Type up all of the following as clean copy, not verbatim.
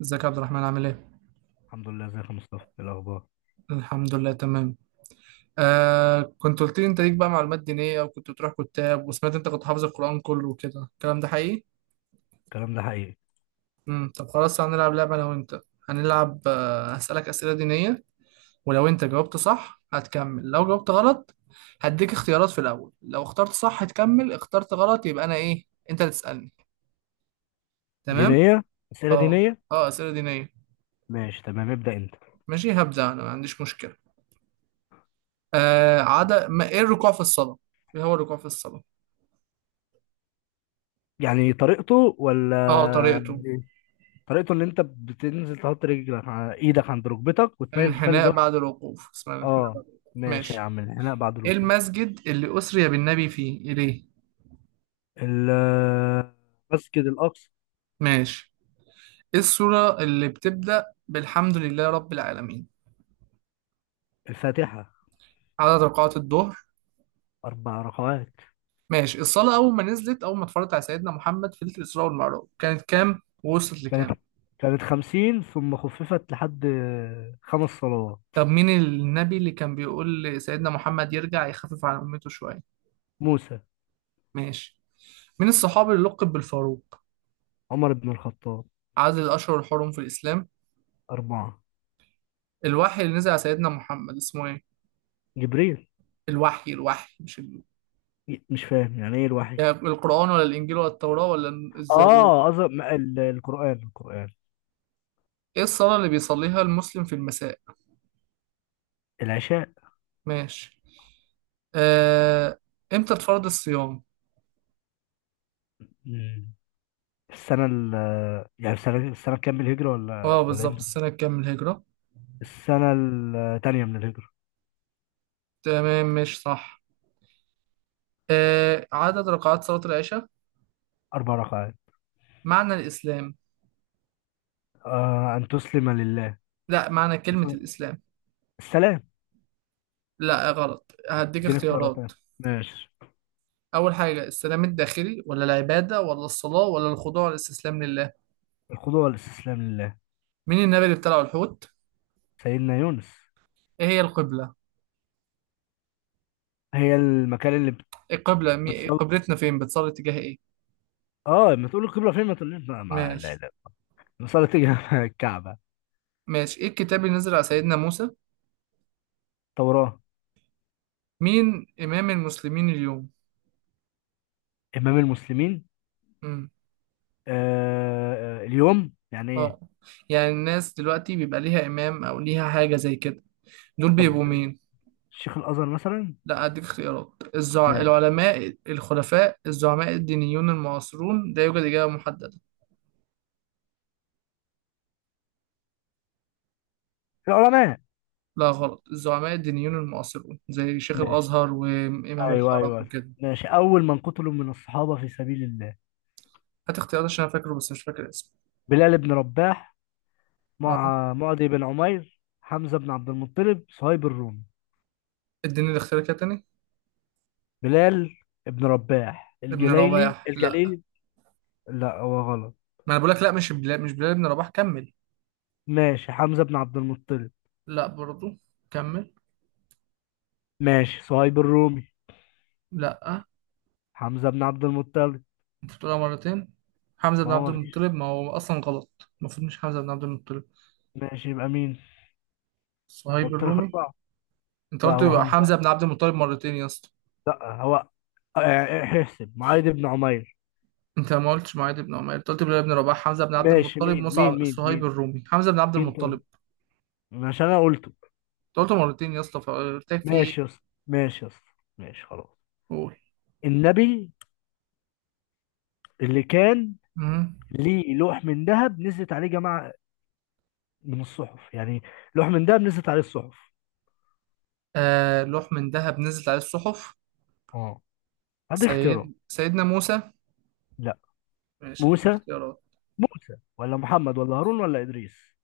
ازيك يا عبد الرحمن، عامل ايه؟ الحمد لله، ازيك يا مصطفى؟ ايه الاخبار؟ الحمد لله، تمام. كنت قلت لي انت ليك بقى معلومات دينية، وكنت بتروح كتاب، وسمعت انت كنت حافظ القرآن كله وكده. الكلام ده حقيقي؟ الكلام ده حقيقي. طب خلاص، هنلعب لعبة انا وانت. هنلعب، هسألك أسئلة دينية. ولو انت جاوبت صح هتكمل، لو جاوبت غلط هديك اختيارات في الأول. لو اخترت صح هتكمل، اخترت غلط يبقى انا ايه؟ انت اللي تسألني. تمام؟ دينيه، اسئله اه. دينيه. اه، أسئلة دينية. ماشي تمام، ابدا انت. ماشي، هبدأ انا، ما عنديش مشكلة. عدا ما ايه الركوع في الصلاة؟ ايه هو الركوع في الصلاة؟ يعني طريقته ولا اه، طريقته. إيه؟ طريقته ان انت بتنزل تحط ايدك عند ركبتك وتميل وتخلي الانحناء ظهرك. بعد الوقوف، اسمها الانحناء اه بعد الوقوف. ماشي يا ماشي. عم، الانحناء بعد ايه الركوع. المسجد اللي أسري بالنبي فيه إليه؟ ال- المسجد الاقصى. ماشي. ايه السورة اللي بتبدأ بالحمد لله رب العالمين؟ الفاتحه. عدد ركعات الظهر؟ اربع ركعات. ماشي. الصلاة أول ما نزلت، أول ما اتفرجت على سيدنا محمد في ليلة الإسراء والمعراج، كانت كام ووصلت كانت لكام؟ كانت خمسين ثم خففت لحد خمس صلوات. طب مين النبي اللي كان بيقول لسيدنا محمد يرجع يخفف على أمته شوية؟ موسى. ماشي. مين الصحابي اللي لقب بالفاروق؟ عمر بن الخطاب. عدد الأشهر الحرم في الإسلام؟ أربعة. الوحي اللي نزل على سيدنا محمد اسمه ايه؟ جبريل. الوحي الوحي مش، مش فاهم يعني إيه الوحي. يعني القرآن ولا الإنجيل ولا التوراة ولا الزبور؟ اه أظن القرآن. إيه الصلاة اللي بيصليها المسلم في المساء؟ العشاء. ماشي. آه... إمتى اتفرض الصيام؟ مم. السنة ال يعني السنة كام الهجرة، اه، ولا بالظبط امتى؟ السنة كام من الهجرة؟ السنة التانية من الهجرة. تمام، مش صح. عدد ركعات صلاة العشاء؟ أربع ركعات. معنى الإسلام؟ آه أن تسلم لله. لا، معنى كلمة الإسلام. السلام. لا غلط، هديك اديني اختيارات اختيارات. تانية. ماشي. أول حاجة، السلام الداخلي ولا العبادة ولا الصلاة ولا الخضوع والاستسلام لله؟ الخضوع والاستسلام لله. مين النبي اللي ابتلعه الحوت؟ سيدنا يونس. إيه هي القبلة؟ هي القبلة بتصلي. قبلتنا فين، بتصلي تجاه إيه؟ اه لما تقول القبلة فين ما تقوليش لا ماشي. لا، المصلى تيجي مع الكعبة. ماشي. ايه الكتاب اللي نزل على سيدنا موسى؟ توراة. مين امام المسلمين اليوم؟ إمام المسلمين. امم اليوم يعني ايه؟ اه، يعني الناس دلوقتي بيبقى ليها امام او ليها حاجه زي كده، دول طب بيبقوا مين؟ شيخ الازهر مثلا. لا، اديك اختيارات. ماشي. العلماء، الخلفاء، الزعماء الدينيون المعاصرون، لا يوجد اجابه محدده. العلماء. لا غلط، الزعماء الدينيون المعاصرون زي شيخ ماشي. الازهر وامام ايوه الحرم ايوه. وكده. ماشي، اول من قتلوا من الصحابه في سبيل الله؟ هات اختيارات عشان انا فاكره بس مش فاكر اسمه. بلال بن رباح اه، مع معدي بن عمير، حمزه بن عبد المطلب، صهيب الرومي. اديني الاختيار كده تاني. بلال بن رباح ابن الجليلي رباح؟ لا، الجليلي. لا هو غلط. ما انا بقول لك لا، مش بلال، مش بلال ابن رباح، كمل. ماشي، حمزه بن عبد المطلب. لا برضو، كمل. ماشي، صهيب الرومي. لا، حمزه بن عبد المطلب. انت بتقولها مرتين. حمزة ما بن هو عبد ما فيش. المطلب، ما هو اصلا غلط، المفروض مش حمزة بن عبد المطلب. ماشي يبقى مين؟ صهيب قلت لك الرومي. اربعه. انت لا قلت هو يبقى حمزه. حمزة بن عبد المطلب مرتين يا اسطى. لا هو آه، احسب معاذ بن عمير. انت ما قلتش معاذ بن عمر، انت قلت بلال بن رباح، حمزة بن عبد ماشي المطلب، مين مين مصعب، مين صهيب مين الرومي، حمزة بن عبد مين طيب، المطلب. عشان انا قلته. انت قلت مرتين يا اسطى، فقلت لك في ايه. ماشي يا اسطى، ماشي يا اسطى، ماشي خلاص. قول. النبي اللي كان مم. ليه لوح من ذهب نزلت عليه جماعة من الصحف يعني، لوح من ذهب نزلت عليه الصحف. لوح من ذهب نزلت عليه الصحف. اه، هدي اختيارات. سيدنا موسى؟ لا. ماشي، اديني موسى. اختيارات. موسى ولا محمد ولا هارون ولا إدريس.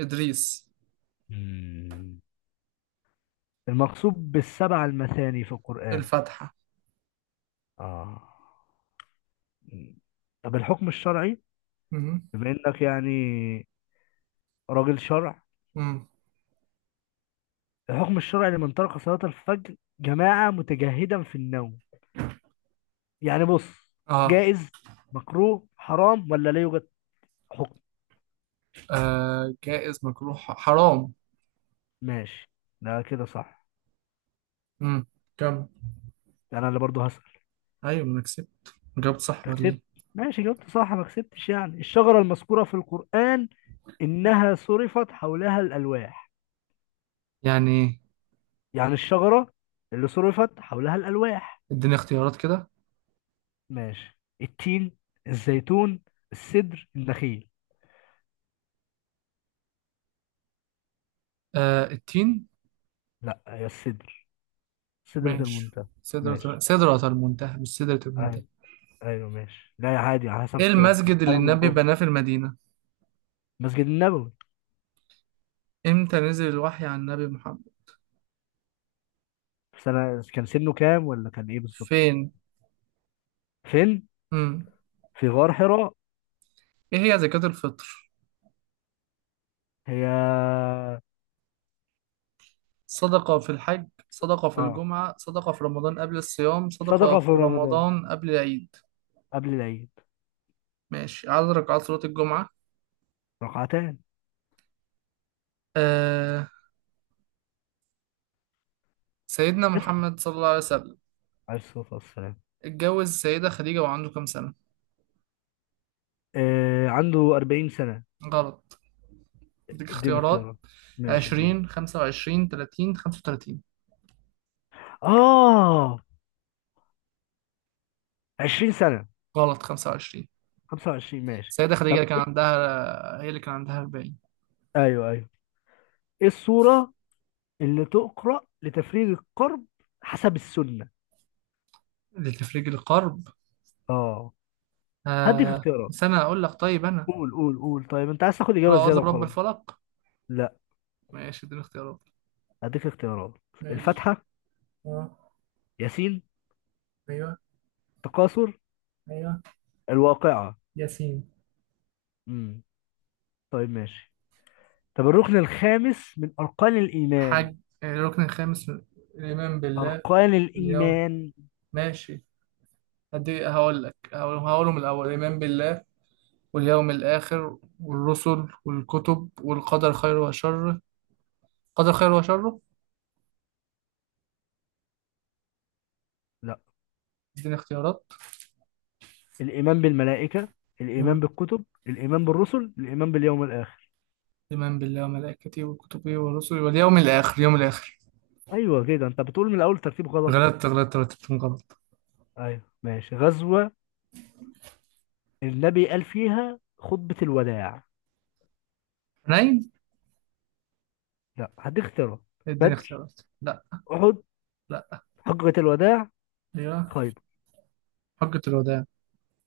ادريس. مم. المقصود بالسبعة المثاني في القرآن. الفاتحة. اه. مم. طب الحكم الشرعي، مم. بما انك يعني راجل شرع، مم. الحكم الشرعي لمن ترك صلاة الفجر جماعة متجهدا في النوم؟ يعني بص، اه. جائز، مكروه، حرام، ولا لا يوجد حكم. جائز، مجروح، حرام. ماشي، ده كده صح. امم. كم؟ ده انا اللي برضه هسأل. ايوه ما انا كسبت. جاوبت صح أنت ولا ايه؟ كسبت ماشي، جاوبت صح ما كسبتش. يعني الشجرة المذكورة في القرآن إنها صرفت حولها الألواح. يعني إيه؟ يعني الشجرة اللي صرفت حولها الألواح. اديني اختيارات كده. ماشي، التين، الزيتون، السدر، النخيل. التين. لا هي السدر، سدرة ماشي. المنتهى. سدرة ماشي. سدرة المنتهى، مش سدرة المنتهى. أيوة. ايوه ماشي، لا يا عادي على ايه حسب. المسجد اللي مرحله من النبي الجمله. بناه في المدينة؟ مسجد النبوي. امتى نزل الوحي عن النبي محمد؟ في سنه كان، سنه كام ولا كان ايه بالظبط؟ فين؟ فين؟ امم في غار حراء. ايه هي زكاة الفطر؟ هي صدقة في الحج، صدقة في اه الجمعة، صدقة في رمضان قبل الصيام، صدقة صدقه في في رمضان رمضان قبل العيد؟ قبل العيد. ماشي. عدد ركعات صلاة الجمعة؟ ركعتان. آه سيدنا اسال محمد صلى الله عليه وسلم عليه الصلاه والسلام. اتجوز السيدة خديجة وعنده كام سنة؟ آه عنده 40 سنه. غلط، اديك اديني اختيارات. اختيارات. ماشي اديني. عشرين، خمسة وعشرين، تلاتين، خمسة وتلاتين. اه 20 سنه. غلط، خمسة وعشرين. 25 ماشي. السيدة خديجة اللي طب كان إيه؟ عندها، هي اللي كان عندها أربعين. ايوه ايوه. ايه السوره اللي تقرا لتفريغ الكرب حسب السنه؟ اللي تفرج القرب. اه هديك اختيارات. سنة أقول لك، طيب أنا. قول، قول، قول، طيب انت عايز تاخد قل اجابه أعوذ زياده برب وخلاص. الفلق. لا، ماشي، اديني اختيارات. اديك اختيارات. ماشي. الفاتحه. اه. ياسين. ايوه. تكاثر. ايوه. الواقعه. ياسين. امم. طيب ماشي. طب الركن الخامس من اركان الايمان؟ حج. الركن الخامس الإيمان بالله، اركان اليوم. الايمان؟ ماشي، هقول لك، هقولهم الأول. الإيمان بالله واليوم الآخر والرسل والكتب والقدر خير وشر. قدر خير وشر. لا اديني اختيارات. الايمان بالملائكه، مم. الايمان بالكتب، الايمان بالرسل، الايمان باليوم الاخر. إيمان بالله وملائكته وكتبه ورسله واليوم الآخر. ايوه كده، انت بتقول من الاول ترتيب غلط. غلطت، غلطت، رتبتهم غلط. ايوه ماشي. غزوه النبي قال فيها خطبه الوداع. حنين. لا هديك اختيارات. اديني بدر، اختيارات. لا. احد، لا. حجه الوداع، أيوه، خيبر. حجة الوداع.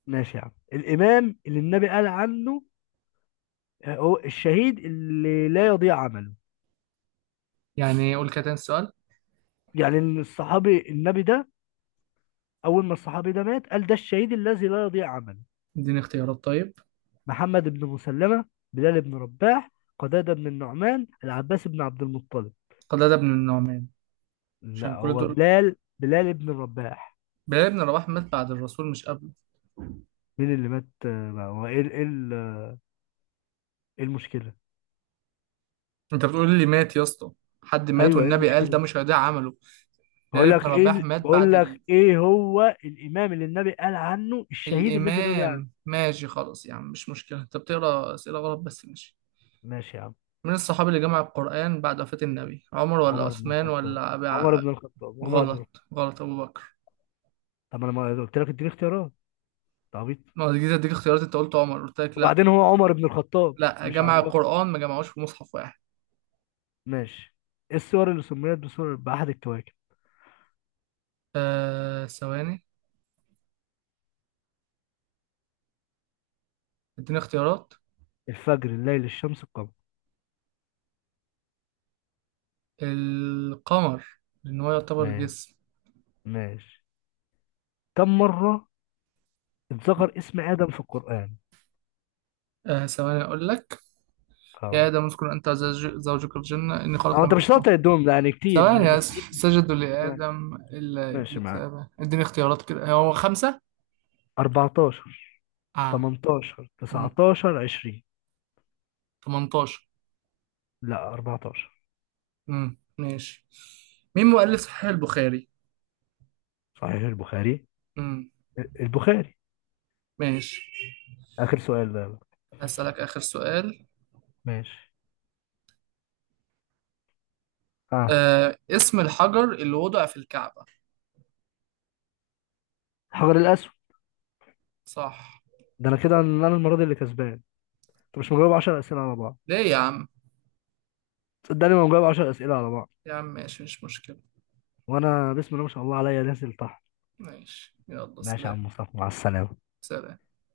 ماشي يا عم. الإمام اللي النبي قال عنه آه، هو الشهيد اللي لا يضيع عمله. يعني قول كده تاني السؤال. يعني إن الصحابي النبي ده، أول ما الصحابي ده مات قال ده الشهيد الذي لا يضيع عمله. اديني اختيارات طيب. محمد بن مسلمة، بلال بن رباح، قتادة بن النعمان، العباس بن عبد المطلب. قتادة بن النعمان. لا عشان كل هو دول، بلال، بلال بن رباح. بلال بن رباح مات بعد الرسول مش قبله. مين اللي مات آه، هو ايه ال- ايه ال- ايه المشكلة؟ انت بتقول لي مات يا اسطى، حد مات ايوه ايه والنبي قال ده المشكلة؟ مش هيضيع عمله. بلال بن رباح مات بقول بعد. لك ايه هو الامام اللي النبي قال عنه الشهيد الذي لا يضيع عمله. الإمام، ماشي خلاص يا عم، مش مشكلة، أنت بتقرأ أسئلة غلط بس ماشي. ماشي يا عم. من الصحابي اللي جمع القرآن بعد وفاة النبي؟ عمر ولا عمر بن عثمان الخطاب، ولا عمر بن الخطاب، عمر بن الخطاب. غلط غلط، أبو بكر. طب انا ما قلت لك اديني اختيارات؟ انت عبيط. ما هو جيت أديك اختيارات، أنت قلت عمر، قلت لك لأ. وبعدين هو عمر بن الخطاب لأ، مش جمع ابو بكر. القرآن ما جمعوش في مصحف واحد. ماشي. ايه السور اللي سميت بسور بأحد الكواكب؟ ثواني، اديني اختيارات. الفجر، الليل، الشمس، القمر. القمر، لأن هو يعتبر ما جسم. ماشي. كم مرة اتذكر اسم آدم في القرآن؟ ثواني أقول لك. يا اه. آدم اذكر أنت زوجك الجنة، إني خلق هو انت من مش بشر. شاطر الدوم ده، يعني كتير مش ثواني بس. مستحيل. سجدوا ما- لآدم إلا ماشي إبليس معاك. أبى. اديني اختيارات كده، هو خمسة؟ 14، اه. 18، مم. 19، 20. 18. لا 14. مم. ماشي. مين مؤلف صحيح البخاري؟ صحيح البخاري. مم. البخاري. ماشي. آخر سؤال ده بقى. هسألك آخر سؤال. ماشي. اه، اسم الحجر اللي وضع في الكعبة. حجر الاسود. صح. ده انا كده، ان انا المره دي اللي كسبان. انت مش مجاوب 10 اسئله على بعض. ليه يا عم؟ صدقني ما مجاوب 10 اسئله على بعض. يا عم ماشي، مش مشكلة. وانا بسم الله ما شاء الله عليا نازل تحت. ماشي، يلا ماشي يا سلام. عم مصطفى، مع السلامه. سلام.